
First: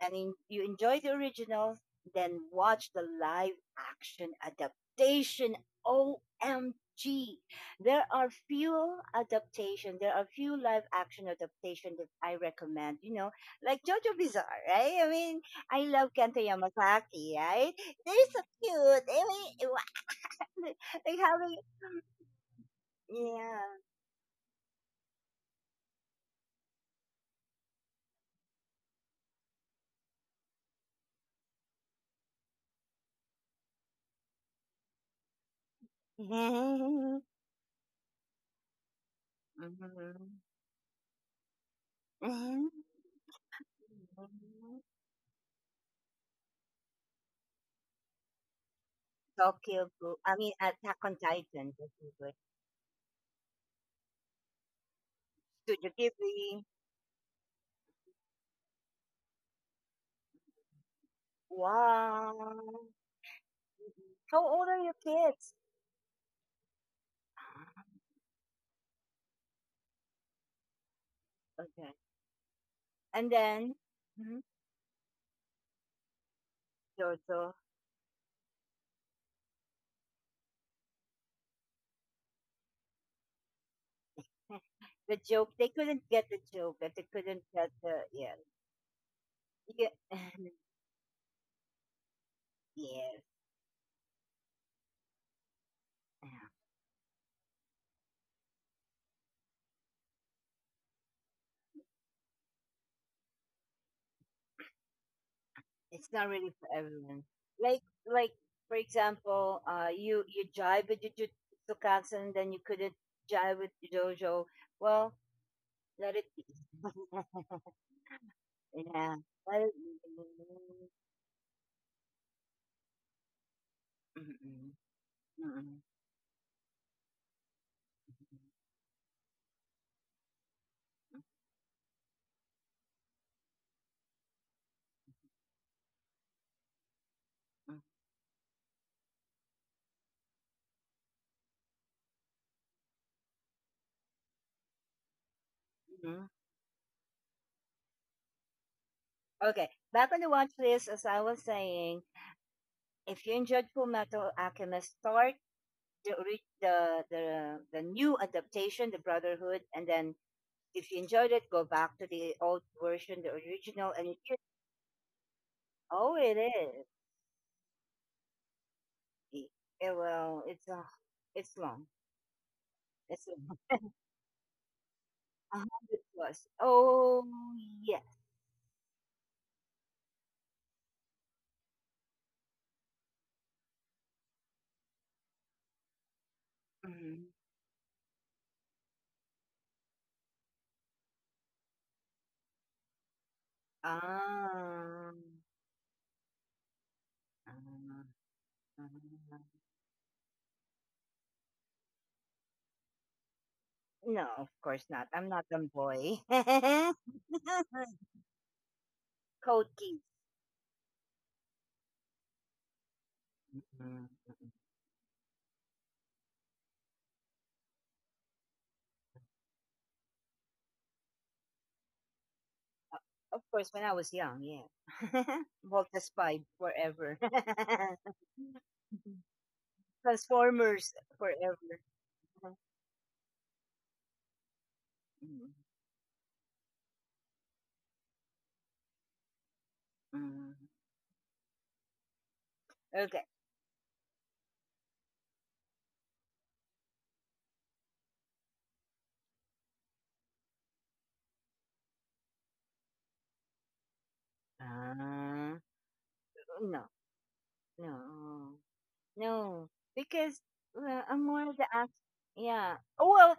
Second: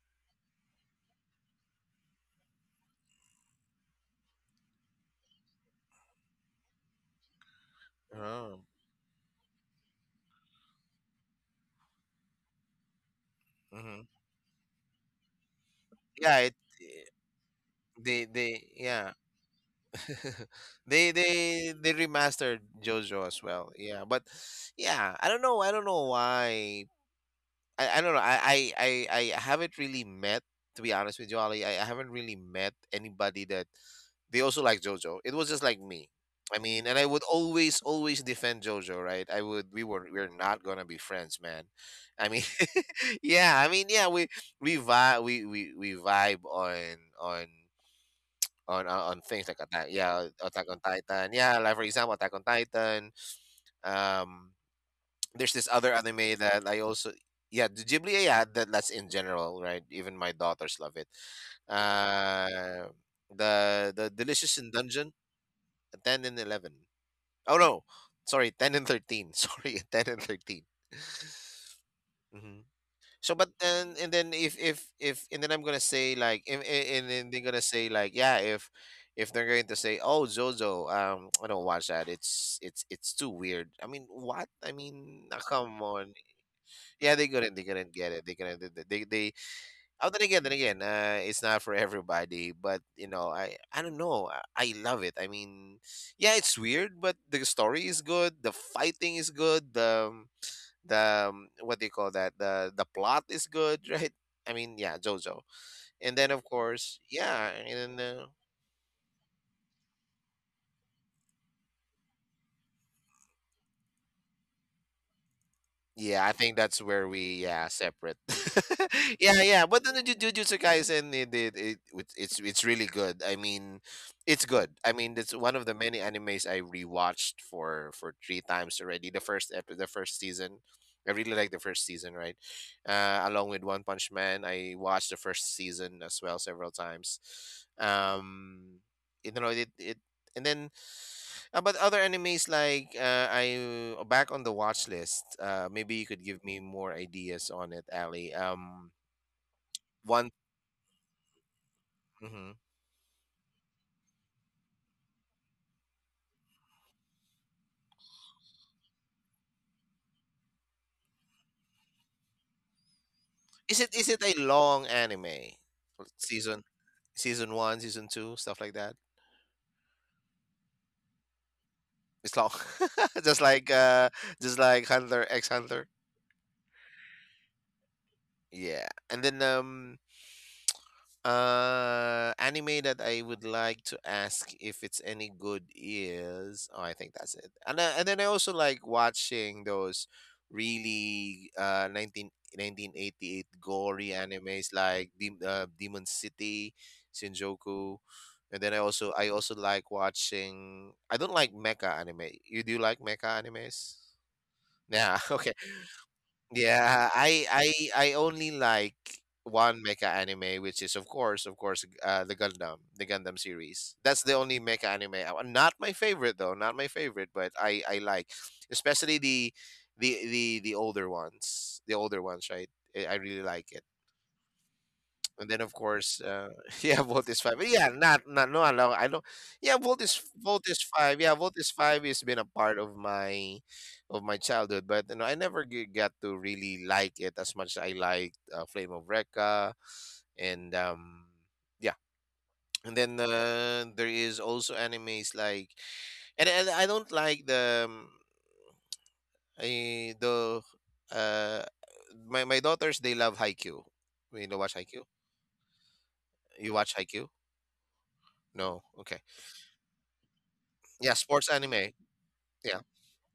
and in, you enjoy the original, then watch the live action adaptation. OMG.
Oh,
There are few live action adaptation that I recommend, you know, like
hmm,
Jojo Bizarre, right? I mean, I love Kento
yeah. It
Yamasaki, right?
they
They're so
they
cute.
yeah.
I mean, what?
they
Like having,
they they remastered JoJo as well. Yeah, but yeah, I don't know. I don't know why. I don't know. I haven't really met, to be honest with you, Ali. I haven't really met anybody that they also like JoJo. It was just like me. I mean, and I would always always defend JoJo, right? I would. We're not gonna be friends, man. I mean,
yeah.
yeah. I mean, yeah. We vibe, we vibe on. on things
So
like
cute.
attack, yeah,
I mean,
Attack on
Attack on
Titan, yeah,
Titan.
like for example, Attack on Titan. um, there's this
Studio
other anime
Ghibli.
that I also, yeah, the Ghibli, yeah, that's in general, right? Even my daughters love it.
Wow.
Uh the
Mhm. How
Delicious
old
in
are your
Dungeon.
kids?
10 and 11. Oh no. Sorry, 10 and 13. Sorry, 10 and 13.
Okay.
Hmm.
And
So, but
then
then, and then,
mhm,
if, and then I'm gonna say like, and then they're
Jojo,
gonna say like, yeah, if they're going to say, "Oh, JoJo, I don't watch that, it's it's too weird." I mean what I mean, come on.
the joke, that they
Yeah,
couldn't
they
get
couldn't
the
get it.
yeah,
They couldn't. They, they.
yeah,
Oh, then again, it's not for everybody. But
yes.
you
Yeah.
know, I don't know. I love it. I mean, yeah, it's weird, but the story is good. The fighting is good. What do you call that? The plot is good, right? I mean, yeah, JoJo.
It's
And
not
then of
really for
course,
everyone.
yeah,
Like
and then,
like for example, you jive with Jujutsu Kaisen, then you couldn't jive with Jojo. Well, let it
yeah, I
be.
think that's where we, yeah, separate.
Yeah,
Yeah,
let
yeah,
it
but then the Jujutsu
be.
Kaisen, it it's really good. I mean, it's good.
Mm-mm,
I mean, it's one of the
mm-mm.
many animes I rewatched for three times already. The first season, I really like the first season, right? Along with One Punch Man, I watched the first season as well several times. Um, you know it. And then, but other animes like, I back on the watch list. Maybe you could
Mhm.
give me more ideas on it, Ali.
Okay, back on the
One.
watch list, as I was saying,
Mhm.
if you enjoyed Fullmetal Alchemist, start the the new adaptation, the Brotherhood, and then if you enjoyed it, go back to the old version, the
Is
original.
it
And
is
if
it
you,
a long anime?
oh, it
Season
is.
season one, season two, stuff like that.
Yeah, well, it's long.
It's long,
It's
just like uh, just like Hunter X
a
Hunter.
hundred plus. Oh yes.
Yeah, and then, anime that I would like to ask if it's any good is, oh, I think
Mhm.
that's it. And then I also like watching those really 1988 gory animes like
Ah.
Demon City, Shinjuku. And then I
ah,
also I also
ah.
like watching, I don't like mecha anime. You do like mecha animes?
No, of course not.
Yeah,
I'm not
okay.
a boy.
Yeah, I only like
Code
one
Geass.
mecha anime, which is of course, the Gundam
Mm,
series. That's the
mm.
only mecha anime. Not my favorite though, not my favorite, but I like, especially the older ones, the older ones, right? I
Of
really
course,
like
when
it.
I was young, yeah.
And then of
Volta
course,
Spy
yeah,
forever.
Volt is five. Yeah, not, no, no, I don't. Yeah, Volt is
Transformers
five. Yeah, Volt is
forever.
five has been a part of my childhood, but you know, I
Mm,
never got to really like it as much as I liked, Flame of Recca,
mm.
and yeah, and then,
Okay.
there is also animes like, and I don't like the I, the uh, my daughters, they love Haikyuu. You know, watch Haikyuu.
Ah,
You
No,
watch Haikyuu?
no,
No. Okay.
no. Because
Yeah,
I'm more
sports
of the act.
anime.
Yeah.
Yeah.
Well,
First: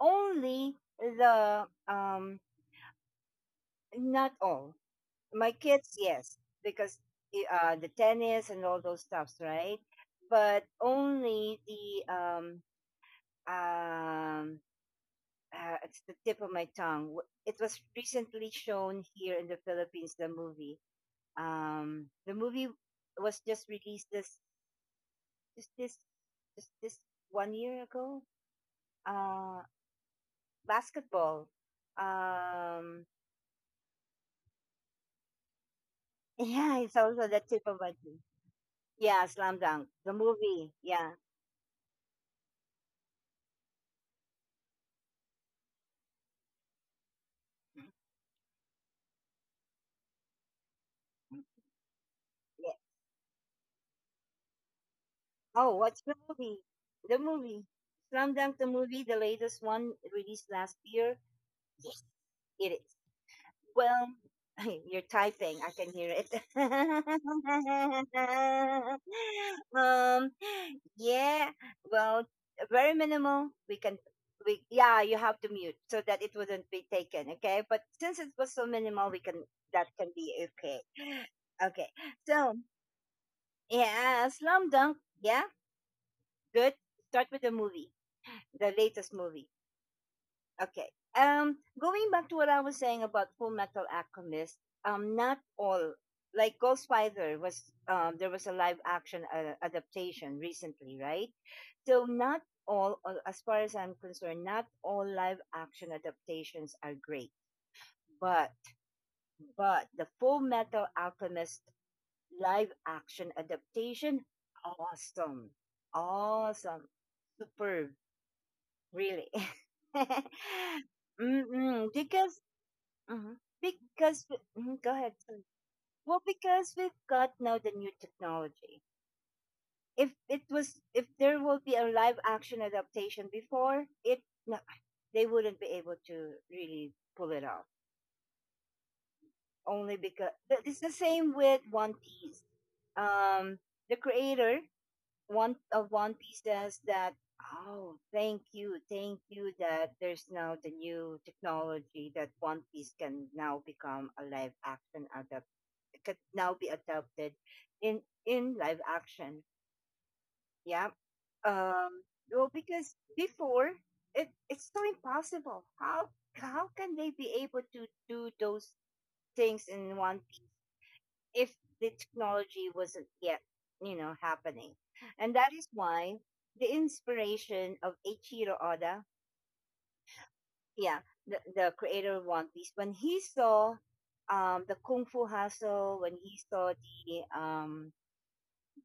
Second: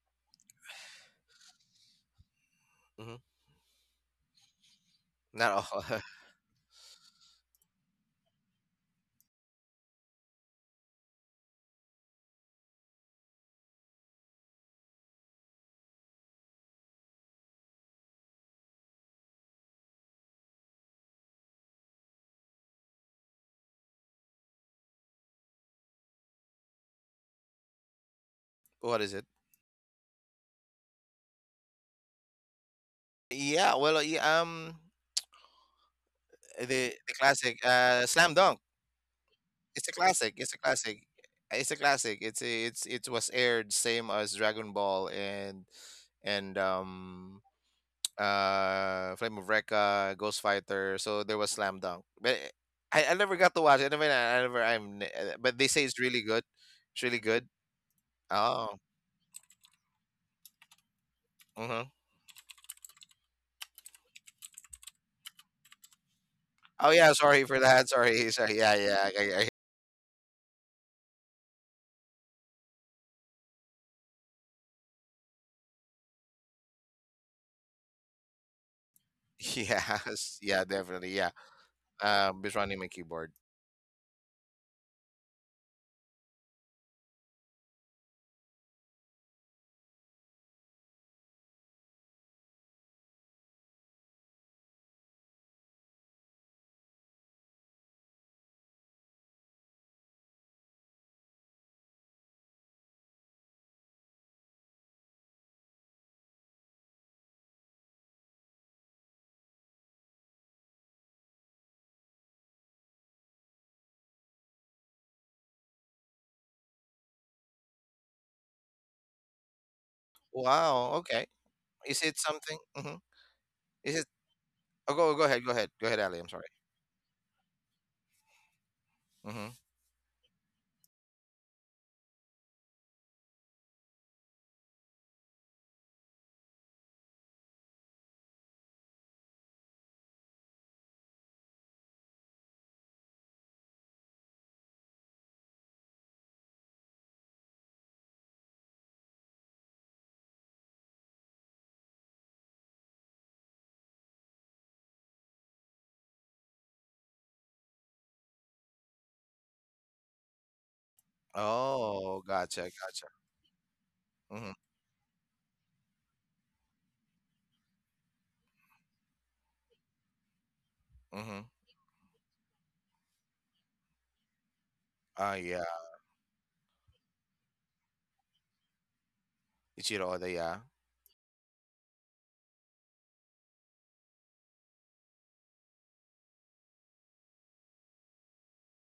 only the
Hmm.
not all. My
Not all.
kids, yes, because the tennis and all those stuffs, right? But only the um it's the tip of my tongue. It was recently shown here in the Philippines. The movie was just released just this this 1 year ago.
What is it?
Uh, basketball. Um,
Yeah. Well, yeah,
yeah,
the
it's also the
classic,
tip of my tongue.
Slam Dunk.
Yeah, Slam
It's
Dunk,
a
the
classic. It's a
movie.
classic.
Yeah.
It's a classic. It's a, it's it was aired same as Dragon Ball, and Flame of Recca, Ghost Fighter. So there was Slam Dunk, but,
Yeah.
I never got to watch it. I mean, I never. But they
Oh,
say it's
what's the
really good.
movie?
It's
The
really good.
movie. Slam Dunk the
Oh.
movie, the latest one released last year.
Mm-hmm.
Yes, it is. Well, you're typing. I can hear it.
Oh yeah, sorry for that. Sorry, sorry. Yeah, yeah. I
Um, yeah. Well, very minimal. We can. We yeah. You have to mute so that it wouldn't be taken. Okay. But since it was so minimal, we can. That can
Yes,
be
yeah,
okay.
definitely, yeah.
Okay.
Just
So
running my keyboard.
yeah, Slam Dunk. Yeah. Good. Start with the movie, the latest movie. Okay. Going back to what I was saying about Full Metal Alchemist, not all like Ghost Spider was there was a live action adaptation recently, right? So not all, as far as I'm concerned, not all live action adaptations are great, but the Full Metal Alchemist live action adaptation, awesome, awesome, superb. Really.
Wow, okay.
Mm-mm,
Is it
because
something? Hmm.
mhm,
Is it?
mhm, go
Oh,
ahead.
go
Sorry.
ahead, go ahead, go ahead, Ali.
Well,
I'm sorry.
because we've got now the new technology.
Hmm.
If it was If there will be a live action adaptation before it, no, they wouldn't be able to really pull it off. Only because but it's the same with One Piece. Um, the creator One of One Piece says that, oh, thank you that there's now the new technology that One Piece can now become a live action adapt could now be adopted in in live action. Yeah. Um
Oh,
well,
gotcha,
because
gotcha.
before
Mm-hmm,
it's so impossible. How can they be able to do those things in One Piece?
mm-hmm.
If the technology wasn't yet, you know, happening.
Ah,
And that
yeah,
is why the inspiration of Eiichiro Oda,
Ichiro Oda, yeah.
yeah, the creator of One Piece, when he saw the Kung Fu Hustle, when he saw the um,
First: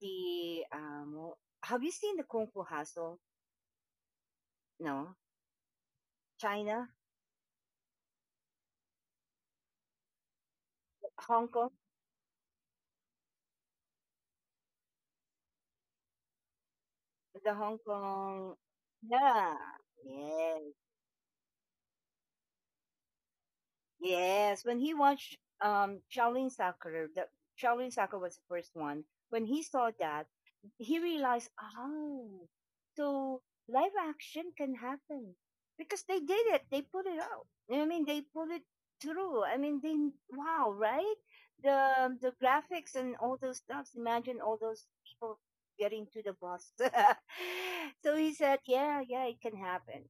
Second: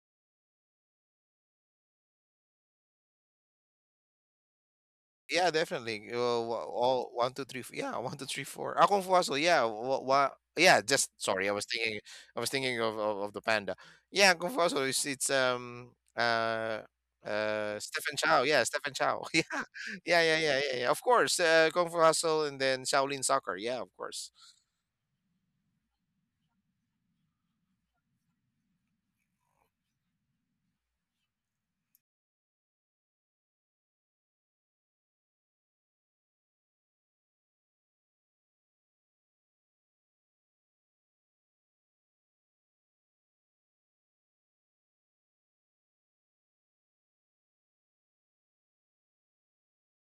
the have you seen the Kung Fu Hustle? No,
Yeah, definitely.
China,
All, one, two, three, yeah, one, two, three, four. Ah, Kung Fu Hustle, yeah, what, yeah. Just sorry,
Hong Kong,
I was thinking of the panda. Yeah, Kung Fu Hustle is it's uh
the Hong
Stephen Chow,
Kong,
yeah, Stephen Chow, yeah,
yeah,
yeah, yeah, yeah,
yeah.
yeah, yeah. Of course, Kung Fu Hustle, and then Shaolin Soccer, yeah, of course.
Yes, when he watched Shaolin Soccer, the Shaolin Soccer was the first one. When he saw that, he realized, oh, so live action can happen because they did it. They put it out. You know what I mean, they put it through. I mean, they wow, right? The graphics and all those stuffs. Imagine all those people getting to the bus. So he said, yeah, yeah, it can happen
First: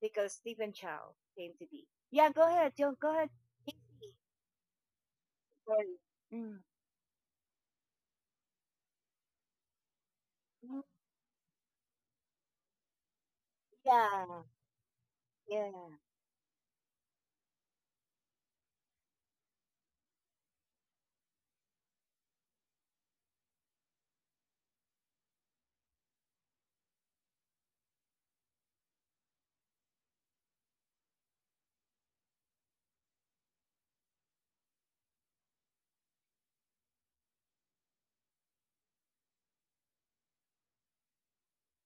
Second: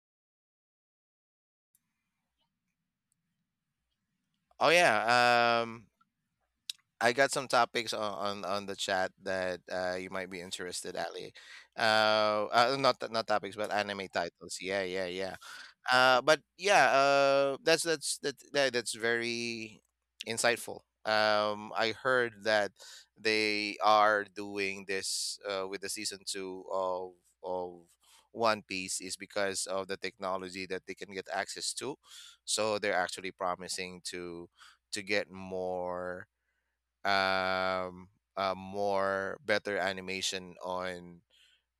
because Stephen Chow came to be. Yeah, go ahead, John. Go ahead.
Oh yeah,
Sorry. Mm.
I got some topics on, on the chat that you might be interested, Ali. Not topics, but anime
Yeah,
titles. Yeah, yeah, yeah.
yeah.
But yeah, that's that, that that's very insightful. I heard that they are doing this, with the season two of One Piece, is because of the technology that they can get access to. So they're actually promising to get um more better animation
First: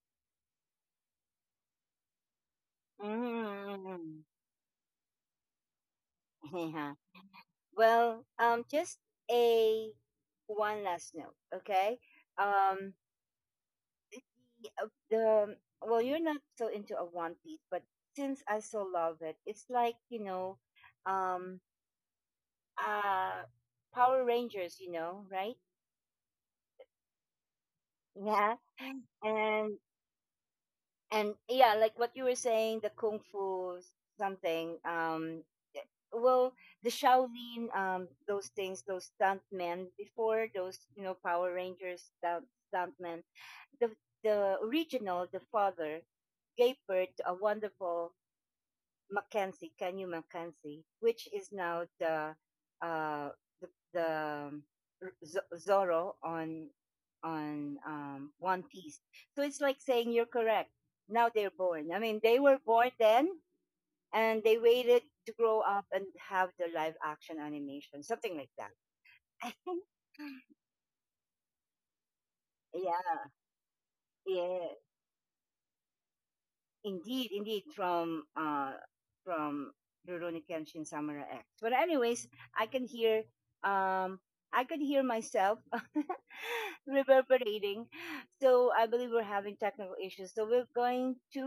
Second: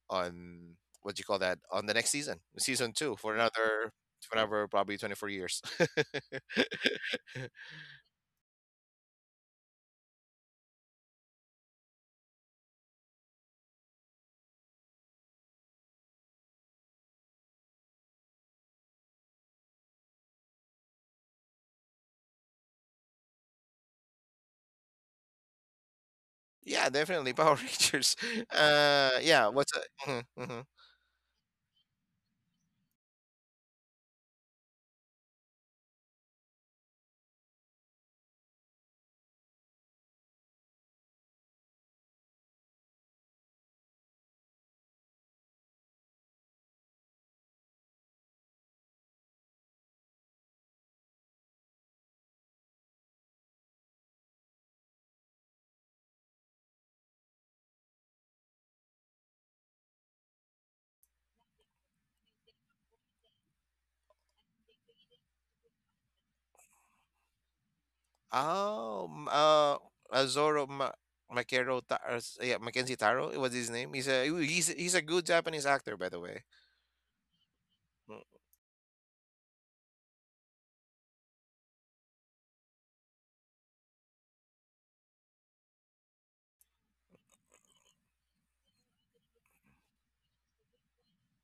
on, what do you call that, on the next season, season two, for another
Mm.
whatever, probably 24 years.
Yeah. Well, just a one last note, okay? Um, the well, you're not so into a One Piece, but since I so love it, it's like you know, um, uh, Power Rangers, you know, right?
Yeah, definitely Power Rangers.
Yeah,
Yeah. What's
and
a, mhm, mhm.
yeah, like what you were saying, the kung fu something. Eh, well, the Shaolin, those things, those stuntmen before those, you know, Power Rangers stuntmen. The the original, the father, gave birth to a wonderful Mackenzie, Kenyu Mackenzie, which is now the uh, the, the um, Zoro on One Piece. So it's like saying you're correct. Now they're born. I mean, they were born then, and they waited to grow up and have the live action animation, something like that.
Oh Azoro Ma- Makero Ta- s- yeah,
Yeah,
Mackenzie Taro was his name. He's a
yeah.
he's he's a good Japanese actor, by the way.
Indeed, indeed,
Mm.
from Rurouni Kenshin Samurai X. But anyways, I can hear um I can hear myself reverberating. So I believe we're having technical issues. So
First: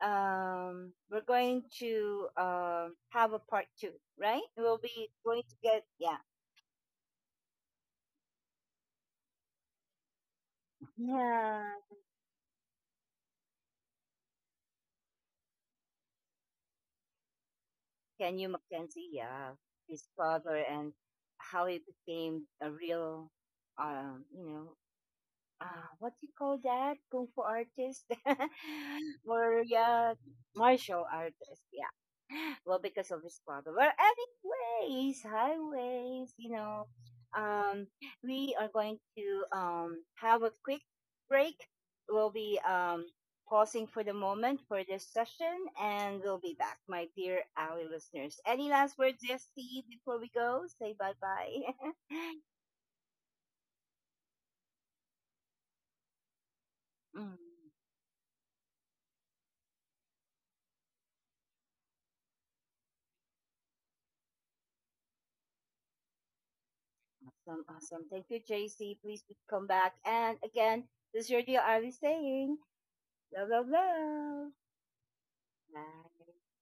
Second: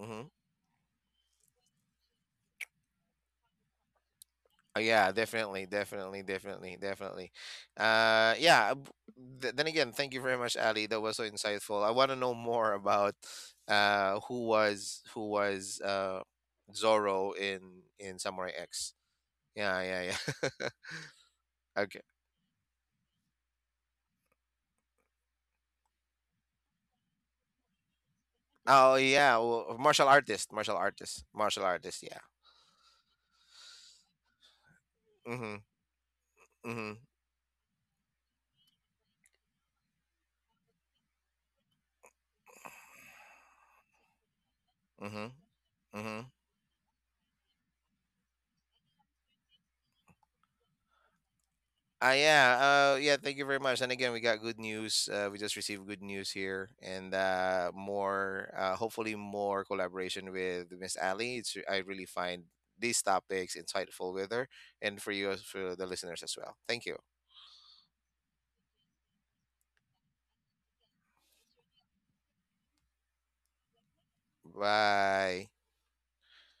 Mm-hmm.
we're going to have a part two, right? We'll
Oh,
be
yeah,
going to
definitely,
get yeah.
definitely, definitely, definitely. Yeah. Then again, thank you very much, Ali. That was so
Yeah.
insightful. I want to know more about who was Zorro in
Can you
Samurai X.
Mackenzie? Yeah.
Yeah,
His
yeah,
father
yeah.
and how he
Okay.
became a real you know, what do you call that? Kung Fu artist
Oh yeah,
or
well, martial
yeah,
artist, martial
martial
artist,
artist.
martial artist. Yeah.
Yeah. Well, because of his father. Well, anyways,
Mhm.
highways. You know,
Mhm.
um, we are going to have a quick break. We'll be pausing for the moment for this
Mhm.
session, and
Mhm.
we'll be back, my dear Ally listeners. Any last words, yes, Steve, before we go? Say bye bye.
Ah, yeah. Yeah. Thank you very much. And again, we got good news. We just received good news here, and,
Mm.
more. Hopefully, more collaboration with Miss Ali. I really find these topics insightful with her, and for you, for the listeners as well. Thank you.
Awesome, awesome. Thank you, JC. Please come back. And again, this is your dear Ivy saying, love, love, love.
Bye.
Bye.